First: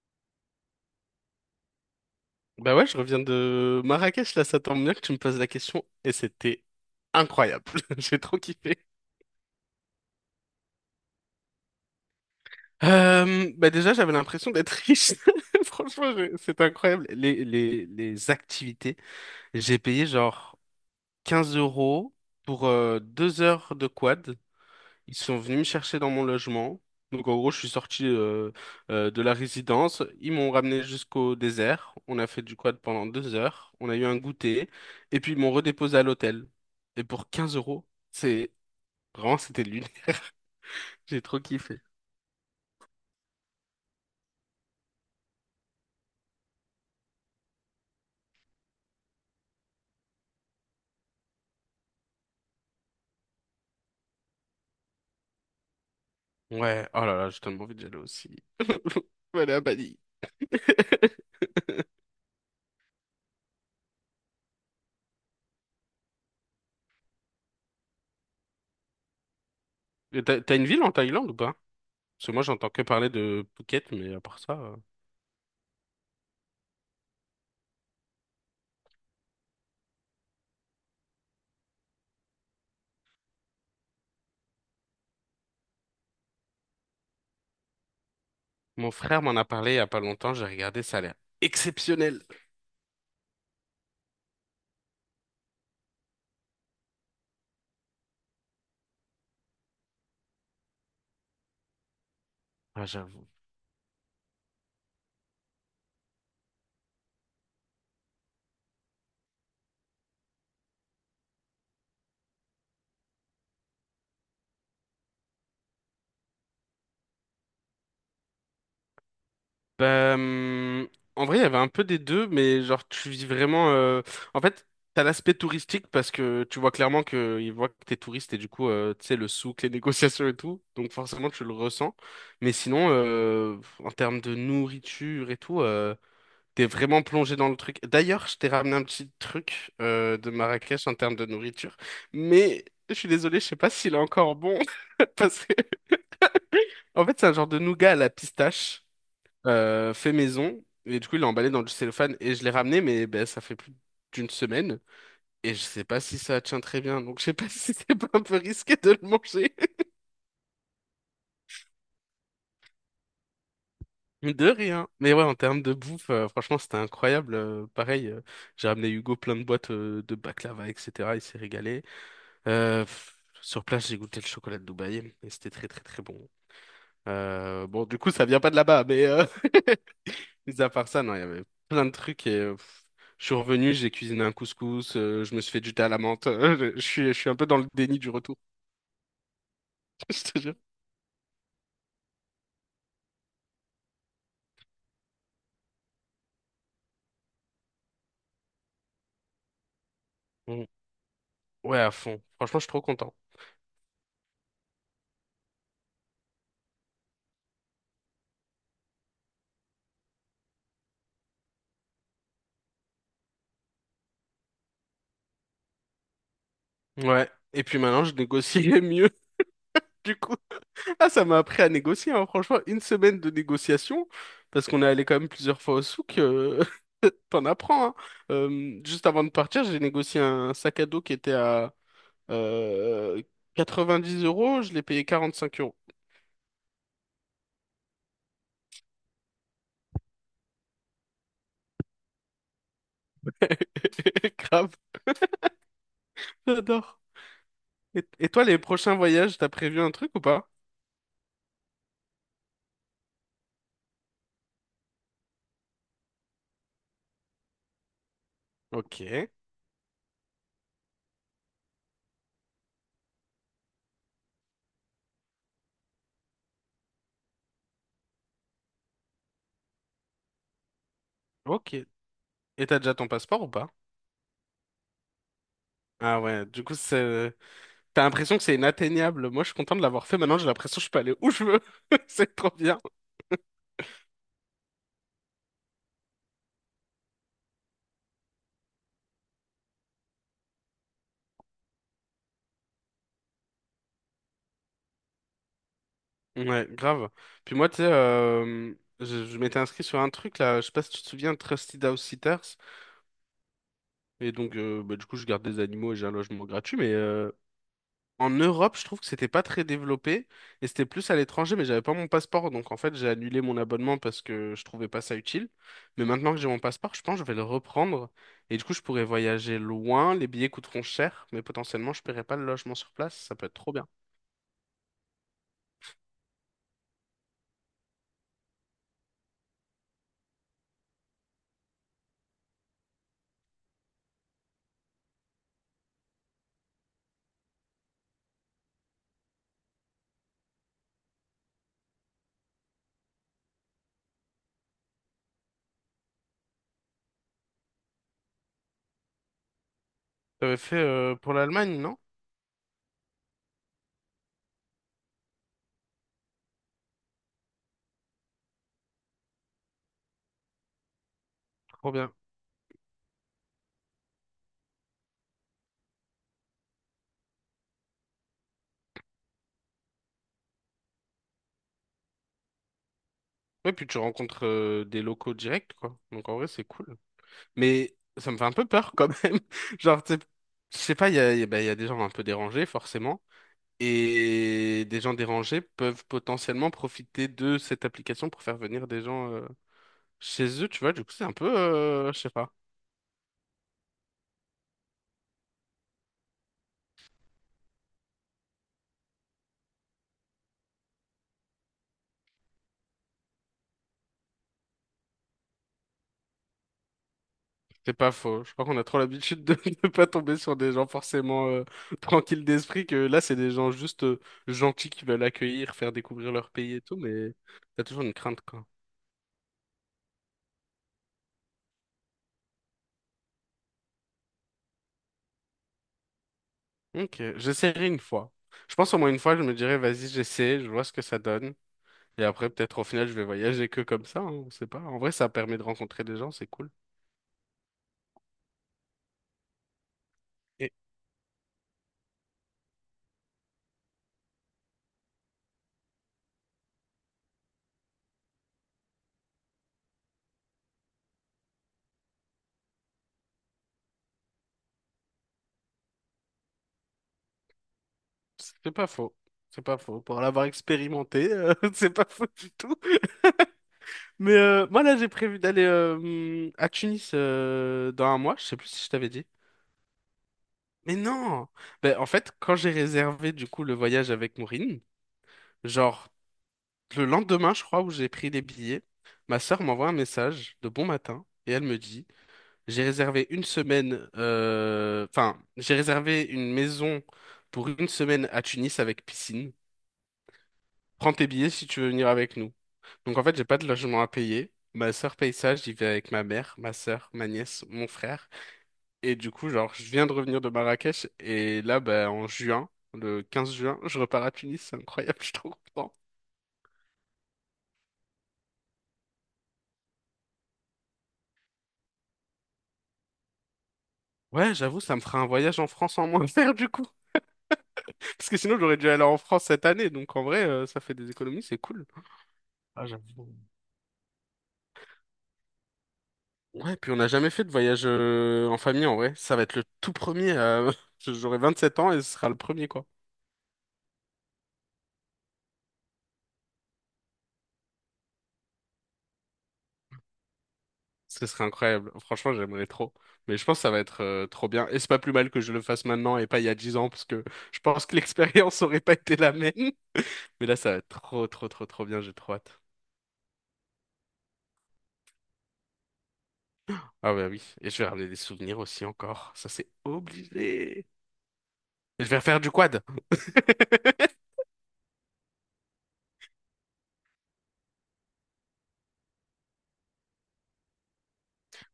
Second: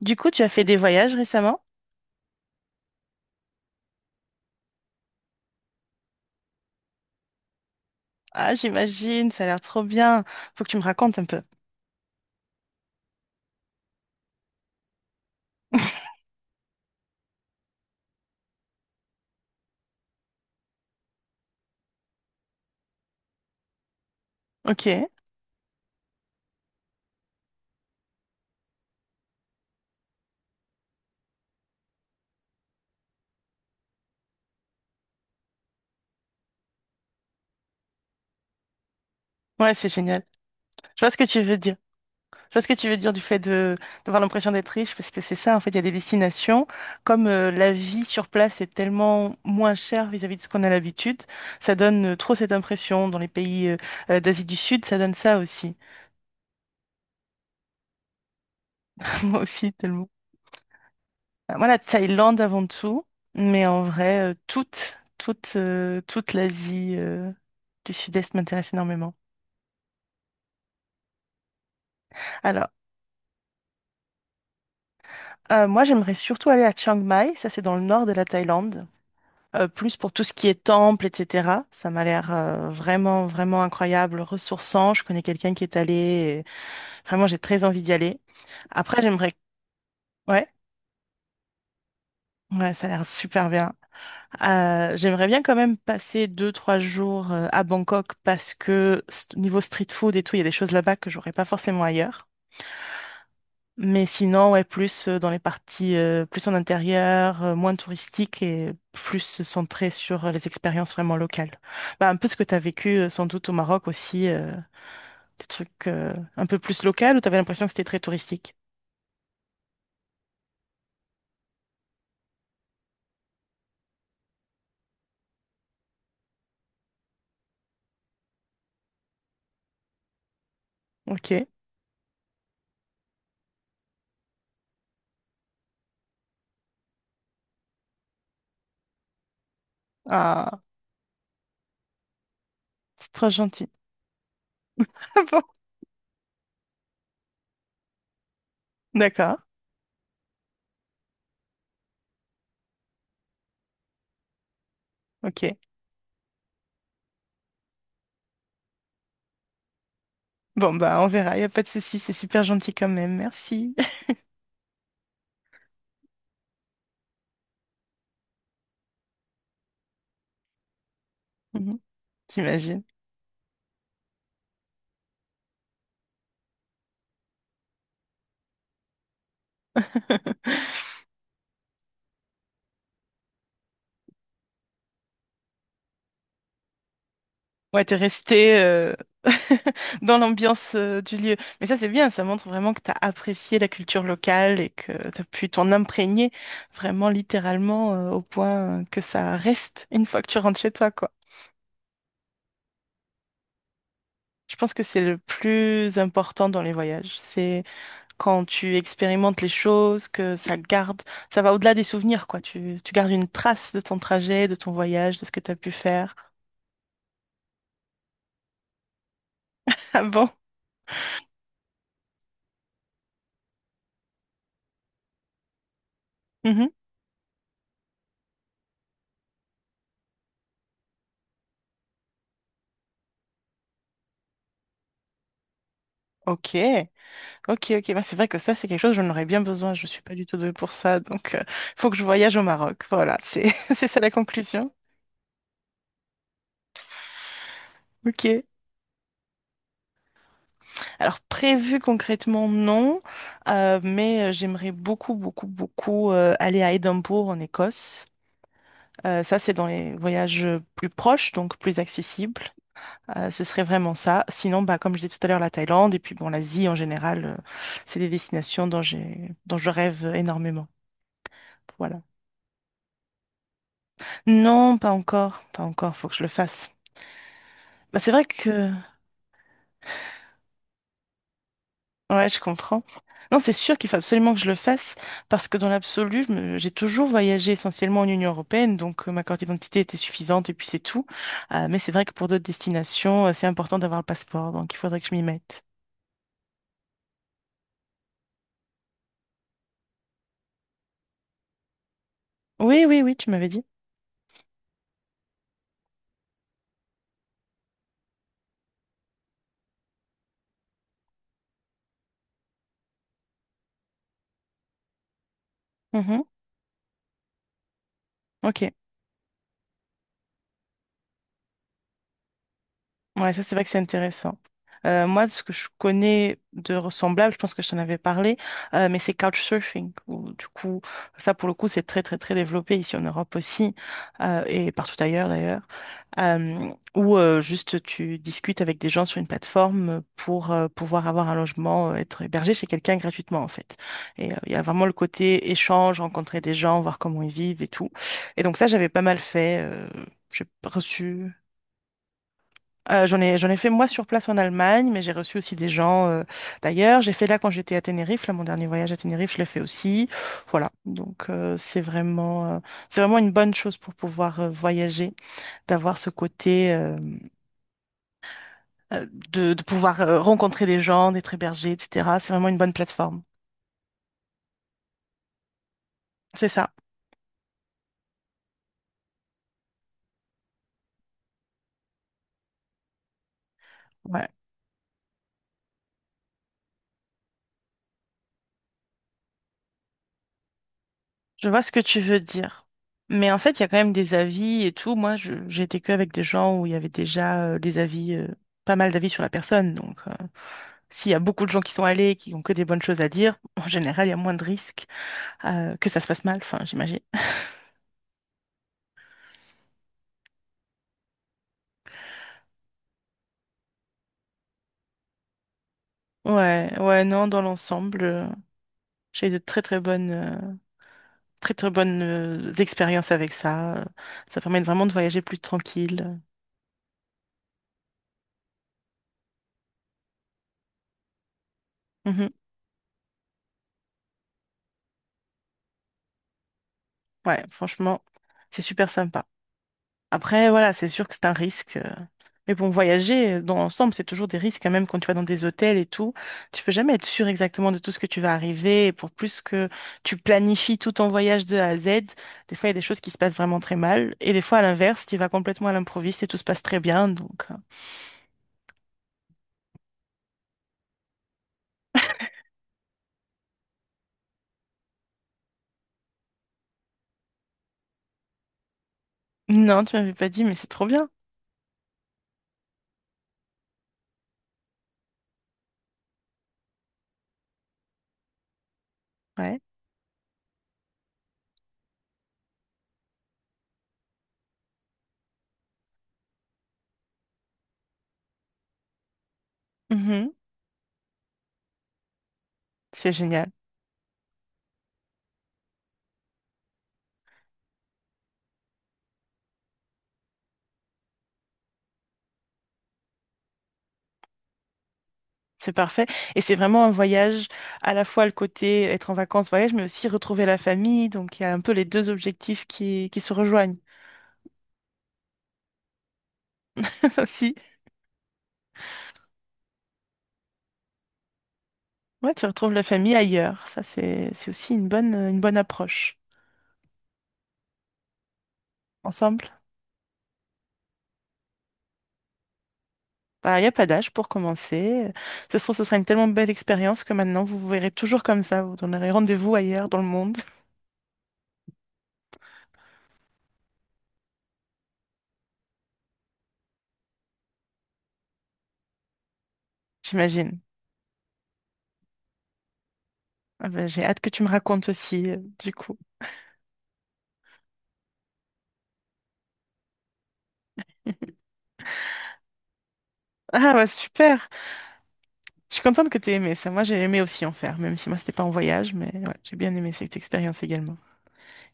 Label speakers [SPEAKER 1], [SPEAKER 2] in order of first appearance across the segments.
[SPEAKER 1] Du coup, tu as fait des voyages récemment?
[SPEAKER 2] Bah ouais, je reviens de Marrakech, là, ça tombe bien que tu me poses la question, et c'était incroyable. J'ai trop
[SPEAKER 1] Ah,
[SPEAKER 2] kiffé.
[SPEAKER 1] j'imagine, ça a l'air trop bien. Faut que tu me racontes un peu.
[SPEAKER 2] Bah déjà, j'avais l'impression d'être riche. Franchement, c'était incroyable. Les activités, j'ai payé genre 15 euros pour 2 heures de quad.
[SPEAKER 1] Ok.
[SPEAKER 2] Ils sont venus me chercher dans mon logement. Donc en gros, je suis sorti de la résidence. Ils m'ont ramené jusqu'au désert. On a fait du quad pendant 2 heures. On a eu un goûter. Et puis ils m'ont redéposé à l'hôtel. Et pour 15 euros, c'est vraiment c'était
[SPEAKER 1] Ouais, c'est
[SPEAKER 2] lunaire.
[SPEAKER 1] génial. Je vois ce
[SPEAKER 2] J'ai
[SPEAKER 1] que tu
[SPEAKER 2] trop
[SPEAKER 1] veux dire.
[SPEAKER 2] kiffé.
[SPEAKER 1] Je vois ce que tu veux dire du fait de d'avoir l'impression d'être riche, parce que c'est ça, en fait, il y a des destinations. Comme la vie sur place est tellement moins chère vis-à-vis de ce qu'on a l'habitude, ça donne trop cette impression. Dans les pays d'Asie du Sud, ça donne ça aussi.
[SPEAKER 2] Ouais, oh là là, j'ai tellement envie d'y aller aussi.
[SPEAKER 1] Moi
[SPEAKER 2] Voilà, à
[SPEAKER 1] aussi,
[SPEAKER 2] Bali.
[SPEAKER 1] tellement. Moi, la Thaïlande avant tout, mais en vrai, toute l'Asie du Sud-Est m'intéresse énormément.
[SPEAKER 2] Et t'as une ville en Thaïlande ou pas? Parce que moi,
[SPEAKER 1] Alors,
[SPEAKER 2] j'entends que parler de Phuket, mais à part ça,
[SPEAKER 1] moi, j'aimerais surtout aller à Chiang Mai, ça c'est dans le nord de la Thaïlande, plus pour tout ce qui est temple, etc. Ça m'a l'air vraiment incroyable, ressourçant. Je connais quelqu'un qui est allé, et vraiment, j'ai très envie d'y aller.
[SPEAKER 2] mon
[SPEAKER 1] Après,
[SPEAKER 2] frère
[SPEAKER 1] j'aimerais...
[SPEAKER 2] m'en a parlé il y a pas longtemps. J'ai
[SPEAKER 1] Ouais,
[SPEAKER 2] regardé, ça a l'air exceptionnel.
[SPEAKER 1] ouais, ça a l'air super bien. J'aimerais bien quand même passer deux, trois jours à Bangkok parce que niveau street food et tout, il y a des choses là-bas que j'aurais pas forcément ailleurs.
[SPEAKER 2] Ah, j'avoue.
[SPEAKER 1] Mais sinon, ouais, plus dans les parties, plus en intérieur, moins touristique et plus centré sur les expériences vraiment locales. Bah, un peu ce que tu as vécu sans doute au Maroc aussi, des trucs un peu plus locaux où tu avais l'impression que c'était très touristique.
[SPEAKER 2] Bah, hum, en vrai, il y avait un peu des deux, mais genre, tu vis vraiment. En fait, t'as l'aspect touristique parce que tu vois clairement que ils voient que t'es touriste et du coup, tu sais, le souk, les négociations et tout. Donc, forcément, tu
[SPEAKER 1] Ok.
[SPEAKER 2] le ressens. Mais sinon, en termes de nourriture et tout, t'es vraiment plongé dans le truc. D'ailleurs, je t'ai ramené un petit truc de
[SPEAKER 1] Ah,
[SPEAKER 2] Marrakech en termes de nourriture, mais je suis
[SPEAKER 1] c'est trop
[SPEAKER 2] désolé, je sais
[SPEAKER 1] gentil.
[SPEAKER 2] pas s'il est encore bon
[SPEAKER 1] Ah bon?
[SPEAKER 2] parce que, en fait, c'est un genre de nougat à la pistache
[SPEAKER 1] D'accord.
[SPEAKER 2] fait maison. Et du coup, il l'a emballé dans du cellophane et je l'ai ramené, mais ben, ça fait plus d'une semaine. Et
[SPEAKER 1] Ok.
[SPEAKER 2] je sais pas si ça tient très bien. Donc, je sais pas si c'est pas un peu risqué de le manger.
[SPEAKER 1] Bon, bah, on verra, il n'y a pas de souci, c'est super gentil quand même, merci.
[SPEAKER 2] De rien. Mais ouais, en termes de bouffe, franchement, c'était incroyable. Pareil, j'ai ramené Hugo plein de boîtes de baklava, etc. Il s'est
[SPEAKER 1] Mhm.
[SPEAKER 2] régalé.
[SPEAKER 1] J'imagine.
[SPEAKER 2] Sur place, j'ai goûté le chocolat de Dubaï et c'était très, très, très bon. Bon, du coup, ça vient pas de là-bas, Mis à part ça, non, il y avait plein de trucs et je suis revenu, j'ai cuisiné un couscous, je me suis fait du thé à la menthe. Je suis un peu dans le
[SPEAKER 1] Ouais, t'es
[SPEAKER 2] déni du retour,
[SPEAKER 1] resté dans
[SPEAKER 2] je te jure.
[SPEAKER 1] l'ambiance du lieu. Mais ça, c'est bien, ça montre vraiment que t'as apprécié la culture locale et que t'as pu t'en imprégner vraiment littéralement au point que ça reste une fois que tu rentres
[SPEAKER 2] Mm.
[SPEAKER 1] chez toi, quoi.
[SPEAKER 2] Ouais, à fond. Franchement, je suis trop content.
[SPEAKER 1] Je pense que c'est le plus important dans les voyages. C'est quand tu expérimentes les choses, que ça garde, ça va au-delà des souvenirs, quoi. Tu gardes une trace de ton trajet, de ton voyage, de ce que tu as pu faire.
[SPEAKER 2] Ouais. Et puis maintenant, je négocie mieux,
[SPEAKER 1] Ah
[SPEAKER 2] du
[SPEAKER 1] bon?
[SPEAKER 2] coup. Ah, ça m'a appris à négocier, hein. Franchement, une semaine de négociation, parce qu'on est allé quand même plusieurs fois au souk,
[SPEAKER 1] Mhm.
[SPEAKER 2] t'en apprends, hein. Juste avant de partir, j'ai négocié un sac à dos qui était à euh, 90 euros, je l'ai payé 45 euros.
[SPEAKER 1] Ok, ok. Bah, c'est vrai que ça, c'est quelque chose, j'en aurais bien besoin. Je suis pas du tout douée pour ça, donc il faut que je voyage au Maroc. Voilà, c'est c'est ça la conclusion.
[SPEAKER 2] Grave, j'adore. Et,
[SPEAKER 1] Ok.
[SPEAKER 2] et toi, les prochains voyages, t'as prévu un truc ou pas?
[SPEAKER 1] Alors prévu concrètement, non. J'aimerais beaucoup aller à Édimbourg en Écosse.
[SPEAKER 2] Ok,
[SPEAKER 1] Ça, c'est dans les voyages plus proches, donc plus accessibles. Ce serait vraiment ça. Sinon, bah, comme je disais tout à l'heure, la Thaïlande et puis bon, l'Asie en général, c'est des destinations dont je rêve énormément.
[SPEAKER 2] ok.
[SPEAKER 1] Voilà.
[SPEAKER 2] Et t'as déjà ton passeport ou pas?
[SPEAKER 1] Non, pas encore. Faut que
[SPEAKER 2] Ah
[SPEAKER 1] je le
[SPEAKER 2] ouais, du
[SPEAKER 1] fasse.
[SPEAKER 2] coup, c'est...
[SPEAKER 1] Bah,
[SPEAKER 2] t'as
[SPEAKER 1] c'est vrai
[SPEAKER 2] l'impression que c'est
[SPEAKER 1] que,
[SPEAKER 2] inatteignable. Moi, je suis content de l'avoir fait. Maintenant, j'ai l'impression que je peux aller où je veux.
[SPEAKER 1] ouais,
[SPEAKER 2] C'est
[SPEAKER 1] je
[SPEAKER 2] trop bien.
[SPEAKER 1] comprends. Non, c'est sûr qu'il faut absolument que je le fasse parce que dans l'absolu, j'ai toujours voyagé essentiellement en Union européenne, donc ma carte d'identité était suffisante et puis c'est tout. Mais c'est vrai que pour d'autres destinations, c'est important d'avoir le passeport, donc il faudrait que je m'y mette.
[SPEAKER 2] Ouais, grave. Puis moi, tu sais, je m'étais inscrit sur un truc là, je sais pas si tu te souviens, Trusted House Sitters.
[SPEAKER 1] Oui, tu m'avais dit.
[SPEAKER 2] Et donc, du coup, je garde des animaux et j'ai un logement gratuit, en Europe, je trouve que c'était pas très développé et c'était plus à l'étranger, mais j'avais pas mon passeport, donc en fait j'ai annulé mon abonnement parce que je trouvais pas ça utile. Mais
[SPEAKER 1] Mhm.
[SPEAKER 2] maintenant que j'ai mon passeport, je pense que je vais le reprendre et
[SPEAKER 1] Ok.
[SPEAKER 2] du coup je pourrais voyager loin. Les billets coûteront cher, mais potentiellement je paierai pas le logement sur place.
[SPEAKER 1] Ouais,
[SPEAKER 2] Ça
[SPEAKER 1] ça
[SPEAKER 2] peut
[SPEAKER 1] c'est
[SPEAKER 2] être
[SPEAKER 1] vrai que
[SPEAKER 2] trop
[SPEAKER 1] c'est
[SPEAKER 2] bien.
[SPEAKER 1] intéressant. Moi, ce que je connais de ressemblable, je pense que je t'en avais parlé, mais c'est couchsurfing, où, du coup, ça pour le coup, c'est très développé ici en Europe aussi et partout ailleurs d'ailleurs, où juste tu discutes avec des gens sur une plateforme pour pouvoir avoir un logement, être hébergé chez quelqu'un gratuitement en fait. Et il y a vraiment le côté échange, rencontrer des gens, voir comment ils vivent et tout. Et donc ça, j'avais pas mal fait. J'ai
[SPEAKER 2] T'avais fait
[SPEAKER 1] reçu
[SPEAKER 2] pour l'Allemagne, non?
[SPEAKER 1] j'en ai fait moi sur place en Allemagne, mais j'ai reçu aussi des gens d'ailleurs. J'ai fait là quand j'étais à Tenerife, là mon dernier voyage à Tenerife, je l'ai fait aussi. Voilà, donc
[SPEAKER 2] Trop bien.
[SPEAKER 1] c'est vraiment une bonne chose pour pouvoir voyager, d'avoir ce côté euh, de pouvoir rencontrer des gens, d'être hébergé, etc. C'est vraiment une bonne plateforme.
[SPEAKER 2] Ouais, puis tu rencontres des locaux directs, quoi. Donc en vrai
[SPEAKER 1] C'est
[SPEAKER 2] c'est
[SPEAKER 1] ça,
[SPEAKER 2] cool. Mais ça me fait un peu peur quand même. Genre, tu sais, je sais pas, il y a bah, il y a des gens un peu dérangés forcément.
[SPEAKER 1] ouais.
[SPEAKER 2] Et des gens dérangés peuvent potentiellement profiter de cette application pour faire venir des gens chez eux, tu vois. Du coup, c'est un
[SPEAKER 1] Je
[SPEAKER 2] peu,
[SPEAKER 1] vois ce que tu
[SPEAKER 2] je
[SPEAKER 1] veux
[SPEAKER 2] sais pas,
[SPEAKER 1] dire. Mais en fait, il y a quand même des avis et tout. Moi, j'ai été que avec des gens où il y avait déjà des avis, pas mal d'avis sur la personne, donc. S'il y a beaucoup de gens qui sont allés et qui ont que des bonnes choses à dire, en général, il y a moins de risques que ça se passe mal, enfin, j'imagine.
[SPEAKER 2] c'est pas faux. Je crois qu'on a trop l'habitude de ne pas tomber sur des gens forcément tranquilles d'esprit, que là, c'est des gens juste gentils qui veulent accueillir, faire découvrir leur
[SPEAKER 1] Ouais,
[SPEAKER 2] pays et tout,
[SPEAKER 1] non,
[SPEAKER 2] mais
[SPEAKER 1] dans
[SPEAKER 2] t'as
[SPEAKER 1] l'ensemble,
[SPEAKER 2] toujours une crainte, quoi.
[SPEAKER 1] j'ai eu de très très bonnes expériences avec ça. Ça permet vraiment de voyager plus tranquille.
[SPEAKER 2] Ok, j'essaierai une fois. Je pense au moins une fois, je me dirais, vas-y, j'essaie, je vois ce que ça donne. Et
[SPEAKER 1] Mhm.
[SPEAKER 2] après, peut-être au final, je vais voyager que comme ça, hein, on sait pas. En vrai, ça permet de rencontrer des gens, c'est cool.
[SPEAKER 1] Ouais, franchement, c'est super sympa. Après, voilà, c'est sûr que c'est un risque. Mais bon, voyager dans l'ensemble, c'est toujours des risques quand même quand tu vas dans des hôtels et tout. Tu peux jamais être sûr exactement de tout ce que tu vas arriver. Et pour plus que tu planifies tout ton voyage de A à Z, des fois, il y a des choses qui se passent vraiment très mal. Et des fois, à l'inverse, tu y vas complètement à l'improviste et tout se passe très bien. Donc,
[SPEAKER 2] C'est pas faux. C'est pas faux. Pour l'avoir expérimenté, c'est pas faux du tout. Moi, là, j'ai prévu d'aller à Tunis dans un mois. Je sais plus si je t'avais dit.
[SPEAKER 1] non, tu m'avais pas dit, mais c'est trop
[SPEAKER 2] Mais
[SPEAKER 1] bien.
[SPEAKER 2] non! Ben, en fait, quand j'ai réservé du coup le voyage avec Maureen, genre le lendemain, je crois, où j'ai pris les billets, ma
[SPEAKER 1] Ouais.
[SPEAKER 2] sœur m'envoie un message de bon matin et elle me dit, j'ai réservé une semaine, j'ai réservé une maison pour une semaine à Tunis avec piscine.
[SPEAKER 1] Mhm.
[SPEAKER 2] Prends tes billets si tu veux venir avec nous.
[SPEAKER 1] C'est
[SPEAKER 2] Donc en fait, j'ai
[SPEAKER 1] génial.
[SPEAKER 2] pas de logement à payer. Ma sœur paye ça, j'y vais avec ma mère, ma sœur, ma nièce, mon frère. Et du coup, genre, je viens de revenir de Marrakech et là, bah, en juin, le 15 juin, je repars à Tunis. C'est incroyable, je suis trop
[SPEAKER 1] C'est
[SPEAKER 2] content.
[SPEAKER 1] parfait. Et c'est vraiment un voyage, à la fois le côté être en vacances, voyage, mais aussi retrouver la famille. Donc, il y a un peu les deux objectifs qui se rejoignent
[SPEAKER 2] Ouais, j'avoue, ça me fera un voyage en France en moins à faire du coup.
[SPEAKER 1] aussi.
[SPEAKER 2] Parce que sinon, j'aurais dû aller en France cette année. Donc en vrai, ça fait des économies, c'est cool.
[SPEAKER 1] Ouais, tu retrouves la
[SPEAKER 2] Ah, j'avoue.
[SPEAKER 1] famille ailleurs. Ça, c'est aussi une bonne approche.
[SPEAKER 2] Ouais, puis on n'a jamais fait de voyage en famille en vrai. Ça va
[SPEAKER 1] Ensemble.
[SPEAKER 2] être le tout premier. J'aurai 27 ans et ce sera le premier, quoi.
[SPEAKER 1] Bah, il n'y a pas d'âge pour commencer. Ça se trouve, ce sera une tellement belle expérience que maintenant, vous vous verrez toujours comme ça. Vous donnerez rendez-vous ailleurs dans le monde,
[SPEAKER 2] Ce serait incroyable. Franchement, j'aimerais trop. Mais je pense que ça va être trop bien. Et c'est pas plus mal que je le fasse maintenant et pas il y a 10 ans, parce que je pense que l'expérience aurait pas été la même. Mais là,
[SPEAKER 1] j'imagine.
[SPEAKER 2] ça va être trop, trop, trop, trop bien. J'ai trop hâte.
[SPEAKER 1] Ah bah, j'ai hâte que tu me racontes aussi, du coup.
[SPEAKER 2] Ah bah oui. Et je vais ramener des souvenirs aussi encore. Ça, c'est obligé. Et je vais refaire du quad.
[SPEAKER 1] Ah, bah, super. Je suis contente que tu aies aimé ça. Moi, j'ai aimé aussi en faire, même si moi, c'était pas en voyage, mais ouais, j'ai bien aimé cette expérience également.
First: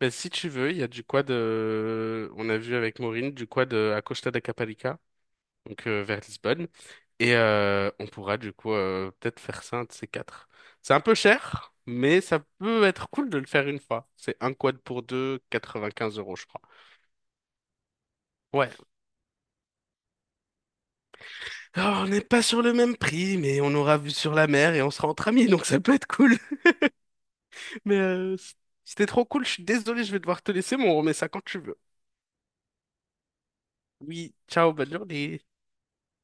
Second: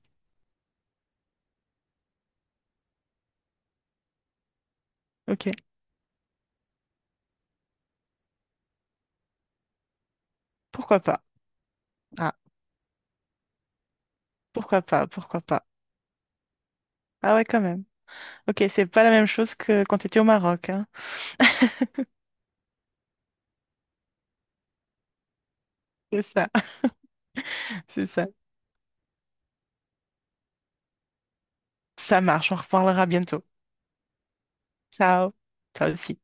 [SPEAKER 2] Ben, si tu veux, il y a du quad. On a vu avec Maureen, du quad à Costa da Caparica.
[SPEAKER 1] Ok.
[SPEAKER 2] Vers Lisbonne. Et on pourra du coup peut-être faire ça un de ces quatre. C'est un
[SPEAKER 1] Pourquoi
[SPEAKER 2] peu
[SPEAKER 1] pas?
[SPEAKER 2] cher, mais
[SPEAKER 1] Ah,
[SPEAKER 2] ça peut être cool de le faire une fois. C'est un quad
[SPEAKER 1] pourquoi
[SPEAKER 2] pour
[SPEAKER 1] pas?
[SPEAKER 2] deux,
[SPEAKER 1] Pourquoi pas?
[SPEAKER 2] 95 euros, je crois.
[SPEAKER 1] Ah ouais, quand même. Ok,
[SPEAKER 2] Ouais.
[SPEAKER 1] c'est pas la même chose que quand tu étais au Maroc, hein.
[SPEAKER 2] Alors, on n'est pas sur le même prix, mais on aura vu sur la mer et on sera entre amis, donc ça peut être
[SPEAKER 1] C'est
[SPEAKER 2] cool.
[SPEAKER 1] ça.
[SPEAKER 2] Mais
[SPEAKER 1] C'est ça.
[SPEAKER 2] euh, C'était trop cool, je suis désolé, je vais devoir te laisser, mais on remet ça quand tu veux.
[SPEAKER 1] Ça marche, on reparlera bientôt.
[SPEAKER 2] Oui, ciao, bonne
[SPEAKER 1] Ciao.
[SPEAKER 2] journée.
[SPEAKER 1] Toi aussi.